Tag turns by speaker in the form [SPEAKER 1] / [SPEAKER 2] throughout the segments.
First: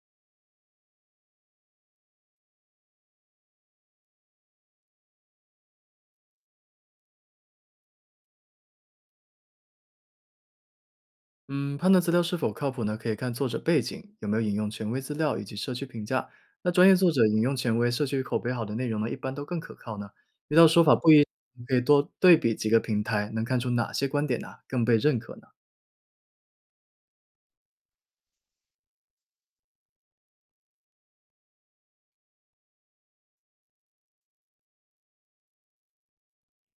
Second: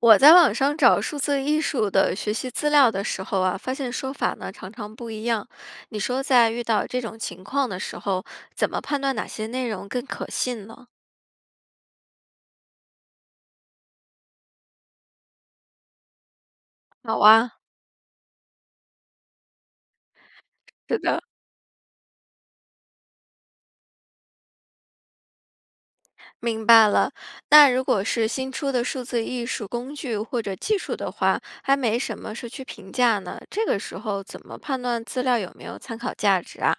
[SPEAKER 1] 我在网上找数字艺术的学习资料的时候啊，发现说法呢常常不一样。你说在遇到这种情况的时候，怎么判断哪些内容更可信呢？
[SPEAKER 2] 嗯，判断资料是否靠谱呢，可以看作者背景有没有引用权威资料以及社区评价。那专业作
[SPEAKER 1] 好
[SPEAKER 2] 者引
[SPEAKER 1] 啊，
[SPEAKER 2] 用权威、社区口碑好的内容呢，一般都更可靠呢。遇到说法
[SPEAKER 1] 是
[SPEAKER 2] 不
[SPEAKER 1] 的，
[SPEAKER 2] 一，可以多对比几个平台，能看出哪些观点呢、更被认可呢？
[SPEAKER 1] 明白了。那如果是新出的数字艺术工具或者技术的话，还没什么社区评价呢，这个时候怎么判断资料有没有参考价值啊？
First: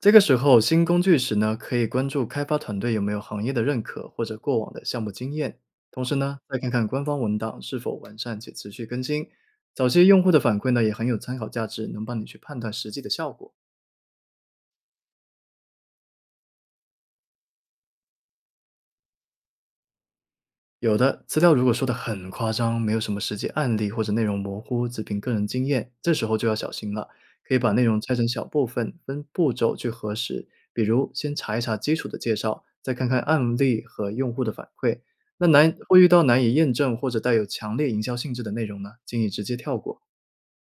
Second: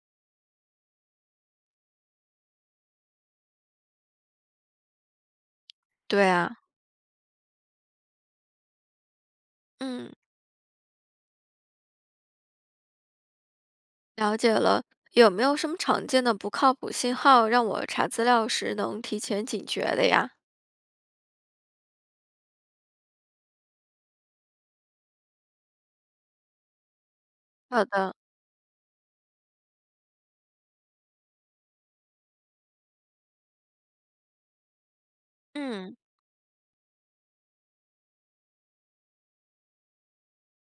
[SPEAKER 2] 这个时候，新工具时呢，可以关注开发团队有没有行业的认可或者过往的项目经验，同时
[SPEAKER 1] 对
[SPEAKER 2] 呢，
[SPEAKER 1] 啊，
[SPEAKER 2] 再看看官方文档是否完善且持续更新。早期
[SPEAKER 1] 嗯。
[SPEAKER 2] 用户的反馈呢，也很有参考价值，能帮你去判断实际的效果。
[SPEAKER 1] 了解了，有没有什么常见的不靠谱信号，让我查资料时能提前警觉的呀？
[SPEAKER 2] 有的，资料如果说的很夸张，没有什么实际案例或者内容模糊，只凭个人经验，这时候就要小心了。可以把内
[SPEAKER 1] 好
[SPEAKER 2] 容拆
[SPEAKER 1] 的，
[SPEAKER 2] 成小部分，分步骤去核实。比如，先查一查基础的介绍，再看看案例和用户的反馈。那难
[SPEAKER 1] 嗯，
[SPEAKER 2] 会遇到难以验证或者带有强烈营销性质的内容呢，建议直接跳过。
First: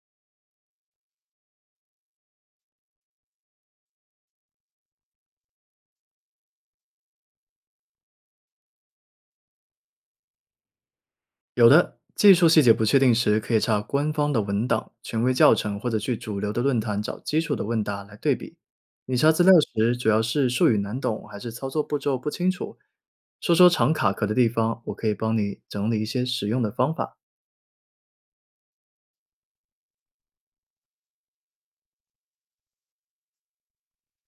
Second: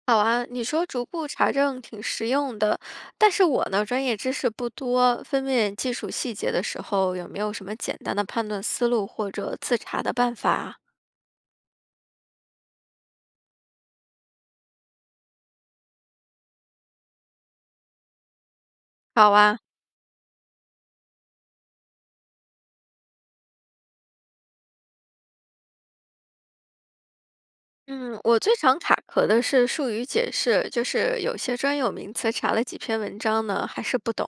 [SPEAKER 1] 好啊。你说逐步查证挺实用的，但是我呢，专业知识不多，分辨技术细节的时候，有没有什么简单的判断思路或者自查的办法啊
[SPEAKER 2] 有的，技术细节不确定时，可以查官方的文档、权威教程，或者去主流的论坛找基础的问答来对比。你查
[SPEAKER 1] 好
[SPEAKER 2] 资料
[SPEAKER 1] 啊，
[SPEAKER 2] 时，主要是术语难懂，还是操作步骤不清楚？说说常卡壳的地方，我可以帮你整理一些实用的方法。
[SPEAKER 1] 嗯，我最常卡壳的是术语解释，就是有些专有名词查了几篇文章呢，还是不懂；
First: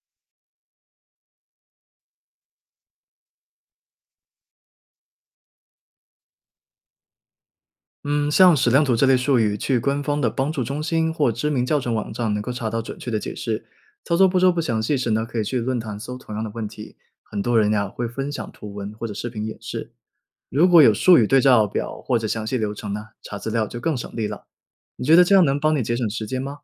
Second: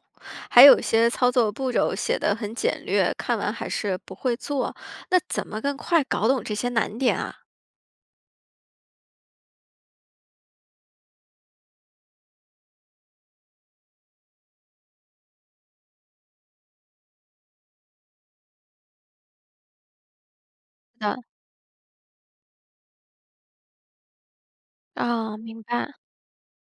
[SPEAKER 1] 还有些操作步骤写得很简略，看完还是不会做。那怎么更快搞懂这些难点啊？
[SPEAKER 2] 嗯，像矢量图这类术语，去官方的帮助中心或知名教程网站能够查到准确的解释。操作步骤不详细时呢，可以去论坛搜同样的问题，很多人呀会分享图文或者视频演示。如果有
[SPEAKER 1] 的
[SPEAKER 2] 术语对照表或者详细流程呢，查资料就更省力了。你觉得这
[SPEAKER 1] 啊，
[SPEAKER 2] 样能
[SPEAKER 1] 明
[SPEAKER 2] 帮你
[SPEAKER 1] 白。
[SPEAKER 2] 节省时间吗？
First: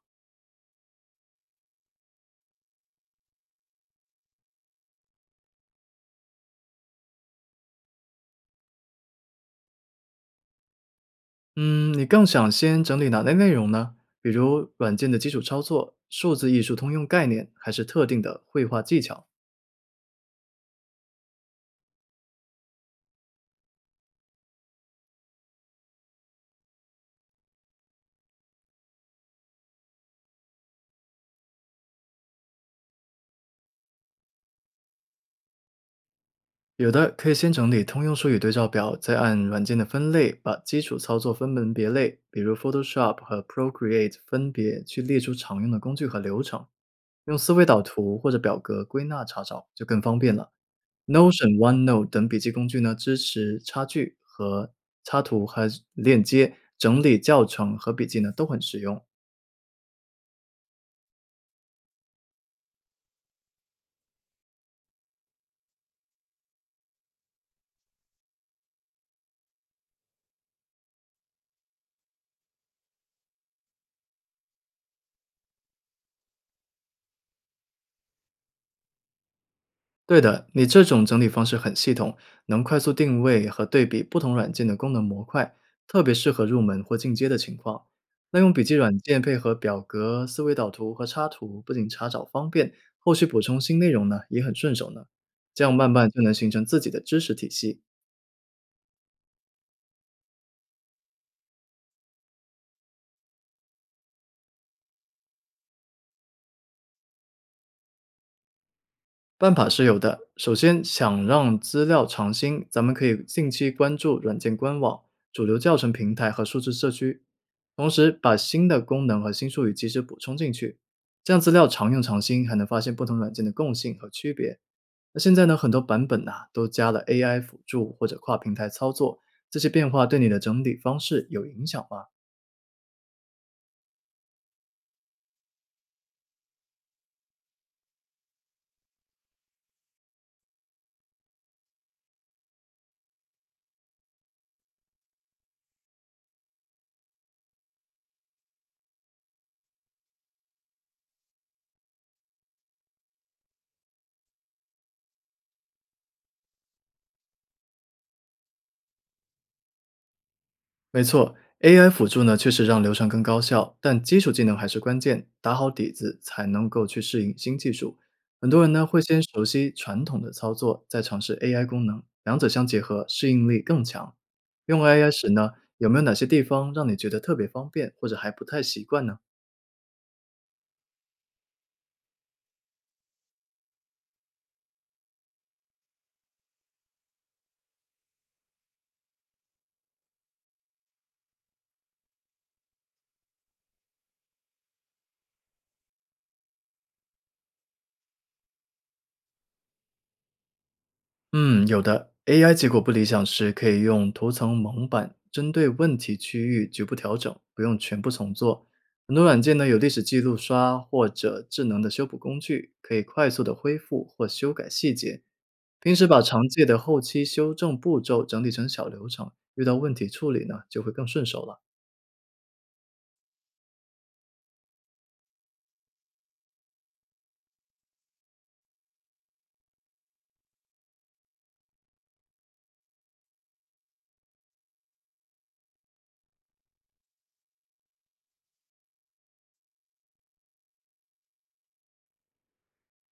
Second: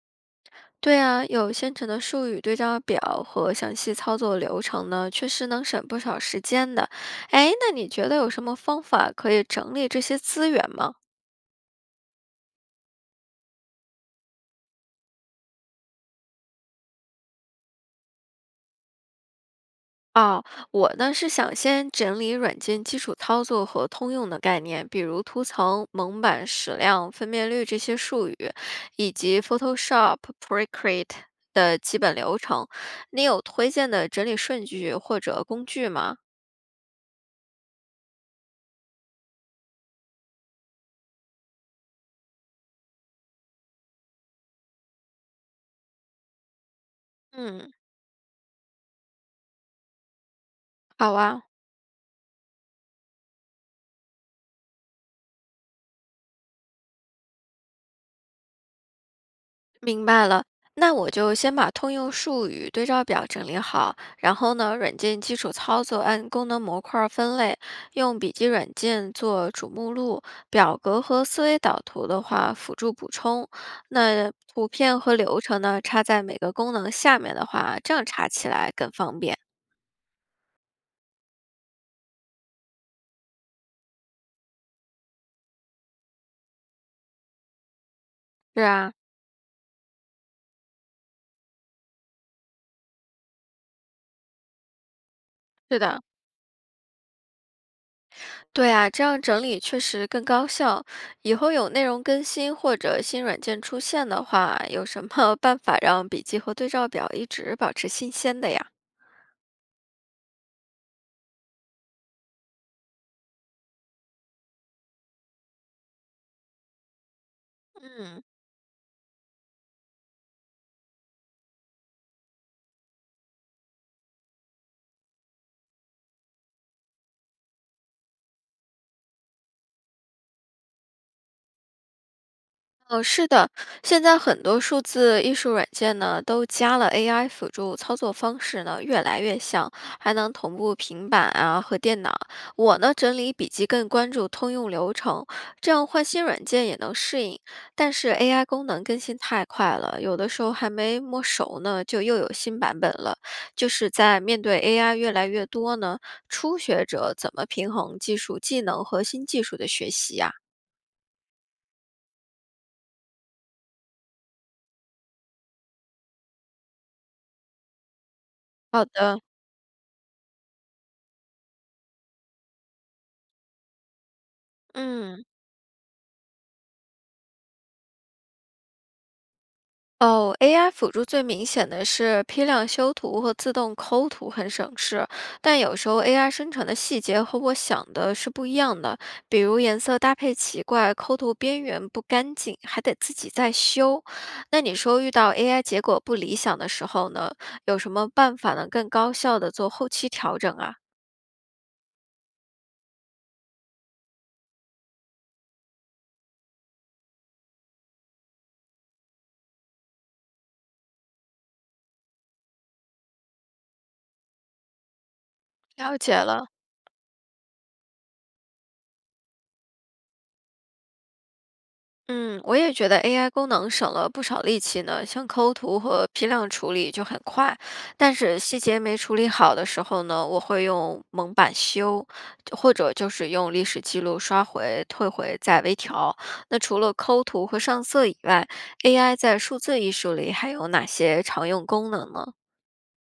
[SPEAKER 1] 对啊，有现成的术语对照表和详细操作流程呢，确实能省不少时间的。哎，那你觉得有什么方法可以整理这些资源吗？
[SPEAKER 2] 嗯，你更想先整理哪类内容呢？比如软件的基础操作、数字艺术通用概念，还是特定的绘画技巧？
[SPEAKER 1] 哦，我呢是想先整理软件基础操作和通用的概念，比如图层、蒙版、矢量、分辨率这些术语，以及 Photoshop、Procreate 的基本流程。你有推荐的整理顺序或者工具吗？
[SPEAKER 2] 有的可以先整理通用术语对照表，再按软件的分类，把基础操作分门别类，比如 Photoshop 和 Procreate 分别去列出常用的工具和流程，用思维
[SPEAKER 1] 嗯，
[SPEAKER 2] 导图或者表格归纳查找就更方便了。
[SPEAKER 1] 好啊。
[SPEAKER 2] Notion、OneNote 等笔记工具呢，支持插图和链接，整理教程和笔记呢都很实用。
[SPEAKER 1] 明白了，那我就先把通用术语对照表整理好，然后呢，软件基础操作按功能模块儿分类，用笔记软件做主目录，表格和思维导图的话辅助补充。那图片和流程呢，插在每个功能下面的话，这样查起来更方便。
[SPEAKER 2] 对的，你这种整理方式很系统，能快速定位和对比不同软件的功能模块，特别适合入门或进阶的情况。那用笔
[SPEAKER 1] 是
[SPEAKER 2] 记
[SPEAKER 1] 啊，
[SPEAKER 2] 软件配合表格、思维导图和插图，不仅查找方便，后续补充新内容呢也很顺手呢。这样
[SPEAKER 1] 是
[SPEAKER 2] 慢
[SPEAKER 1] 的，
[SPEAKER 2] 慢就能形成自己的知识体系。
[SPEAKER 1] 对啊，这样整理确实更高效。以后有内容更新或者新软件出现的话，有什么 办法让笔记和对照表一直保持新鲜的呀？
[SPEAKER 2] 办法是有的。首先，想让资料常新，咱们可以近期关注软件官网、主流教程平台和数字社区，同时
[SPEAKER 1] 嗯，
[SPEAKER 2] 把新的功能和新术语及时补充进去，这样资料常用常新，还能发现不同软件的共性和区别。那现在呢，很多版本呐、都加了 AI 辅助或者跨平台操作，这些变化对你的整理方式有影响吗？
[SPEAKER 1] 哦，是的，现在很多数字艺术软件呢，都加了 AI 辅助，操作方式呢越来越像，还能同步平板啊和电脑。我呢整理笔记更关注通用流程，这样换新软件也能适应。但是 AI 功能更新太快了，有的时候还没摸熟呢，就又有新版本了。就是在面对 AI 越来越多呢，初学者怎么平衡技术技能和新技术的学习呀？
[SPEAKER 2] 没错，AI 辅助呢确实让流程更高效，但基础技能还是关键，打好底子才能够去适应新技术。很多人呢
[SPEAKER 1] 好
[SPEAKER 2] 会
[SPEAKER 1] 的，
[SPEAKER 2] 先熟悉传统的操作，再尝试 AI 功能，两者相结合，适应力更强。用 AI
[SPEAKER 1] 嗯。
[SPEAKER 2] 时呢，有没有哪些地方让你觉得特别方便，或者还不太习惯呢？
[SPEAKER 1] 哦，AI 辅助最明显的是批量修图和自动抠图很省事，但有时候 AI 生成的细节和我想的是不一样的，比如颜色搭配奇怪，抠图边缘不干净，还得自己再修。那你说遇到 AI 结果不理想的时候呢，有什么办法能更高效的做后期调整啊？
[SPEAKER 2] 嗯，有的。AI 结果不理想时，可以用图层蒙版针对问题区域局部调整，不用全部重做。很多软件呢有历史记录刷或者智能的修补工具，可以快速的恢复或修改细节。平
[SPEAKER 1] 了
[SPEAKER 2] 时
[SPEAKER 1] 解
[SPEAKER 2] 把常
[SPEAKER 1] 了。
[SPEAKER 2] 见的后期修正步骤整理成小流程，遇到问题处理呢就会更顺手了。
[SPEAKER 1] 嗯，我也觉得 AI 功能省了不少力气呢，像抠图和批量处理就很快，但是细节没处理好的时候呢，我会用蒙版修，就或者就是用历史记录刷回、退回再微调。那除了抠图和上色以外，AI 在数字艺术里还有哪些常用功能呢？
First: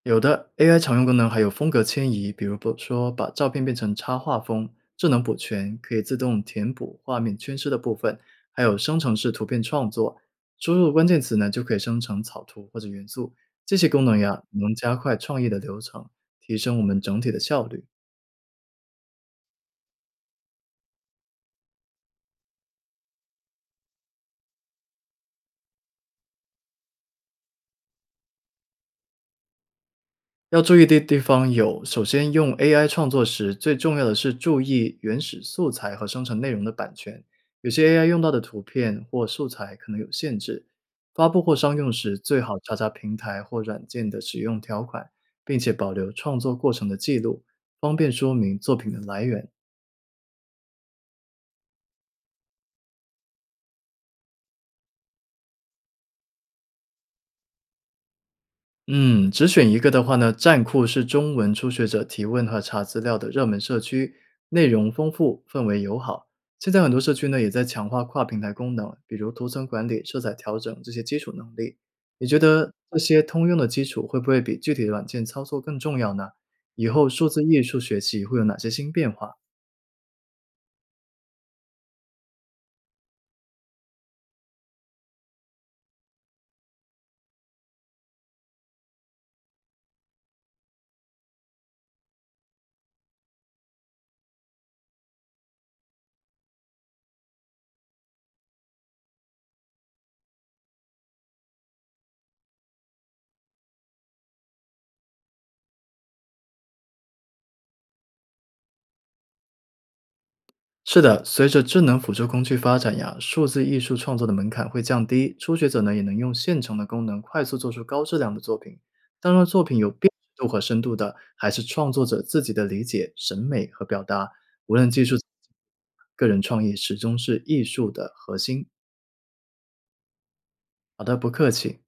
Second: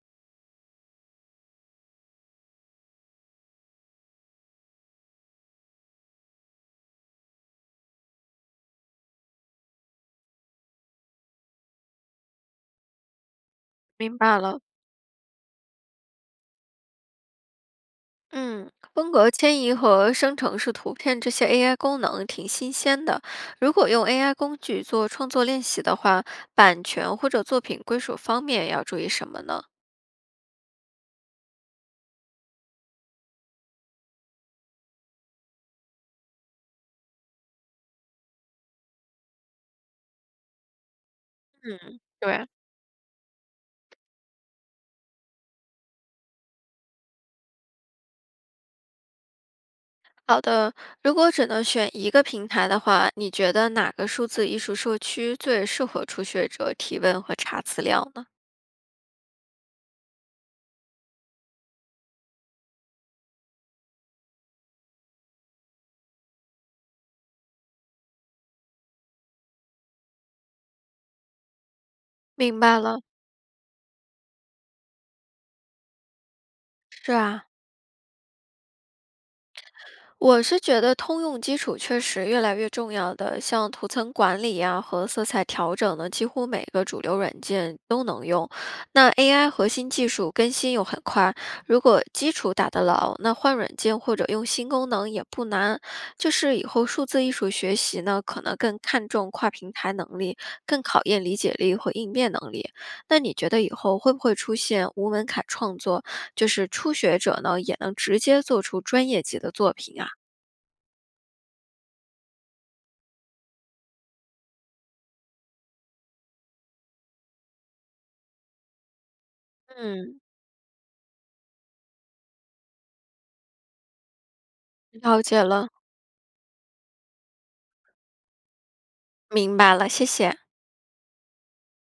[SPEAKER 2] 有的 AI 常用功能还有风格迁移，比如不说把照片变成插画风，智能补全可以自动填补画面缺失的部分，还有生成式图片创作，输入关键词呢就可以生成草图或者元素。这些功
[SPEAKER 1] 明
[SPEAKER 2] 能
[SPEAKER 1] 白
[SPEAKER 2] 呀，
[SPEAKER 1] 了。
[SPEAKER 2] 能加快创意的流程，提升我们整体的效率。
[SPEAKER 1] 嗯，风格迁移和生成式图片这些 AI 功能挺新鲜的。如果用 AI 工具做创作练习的话，版权或者作品归属方面要注意什么呢？
[SPEAKER 2] 要注意的地方有：首先，用 AI 创作时，最重要的是注意原始素材和生成内容的版权。有些 AI 用到的图片或素材可能有限制。发布或商用
[SPEAKER 1] 嗯，
[SPEAKER 2] 时，最
[SPEAKER 1] 对。
[SPEAKER 2] 好查查平台或软件的使用条款，并且保留创作过程的记录，方便说明作品的来源。
[SPEAKER 1] 好的，如果只能选一个平台的话，你觉得哪个数字艺术社区最适合初学者提问和查资料呢？
[SPEAKER 2] 嗯，只选一个的话呢，站酷是中文初学者提问和查资料的热门社区，内容丰富，氛围友好。现在很多社区呢也在强化跨平台功能，比如图层管理、色彩调整这些基础能力。你觉
[SPEAKER 1] 明
[SPEAKER 2] 得
[SPEAKER 1] 白
[SPEAKER 2] 这
[SPEAKER 1] 了，
[SPEAKER 2] 些通用的基础会不会比具体的软件操作更重要呢？以后
[SPEAKER 1] 是
[SPEAKER 2] 数字
[SPEAKER 1] 啊，
[SPEAKER 2] 艺术学习会有哪些新变化？
[SPEAKER 1] 我是觉得通用基础确实越来越重要的，像图层管理呀、和色彩调整呢，几乎每个主流软件都能用。那 AI 核心技术更新又很快，如果基础打得牢，那换软件或者用新功能也不难。就是以后数字艺术学习呢，可能更看重跨平台能力，更考验理解力和应变能力。那你觉得以后会不会出现无门槛创作，就是初学者呢也能直接做出专业级的作品啊？
[SPEAKER 2] 是的，随着智能辅助工具发展呀，数字艺术创作的门槛会降低，初学者呢也能用现成的功能快速做出高质量的作品。当然，作品有辨
[SPEAKER 1] 嗯，
[SPEAKER 2] 识度和深度的，还是创作者自己的理解、审美和表达。无论技术，
[SPEAKER 1] 了解了，
[SPEAKER 2] 个人创意始终是艺术的核心。
[SPEAKER 1] 明白了，谢谢。
[SPEAKER 2] 好的，不客气。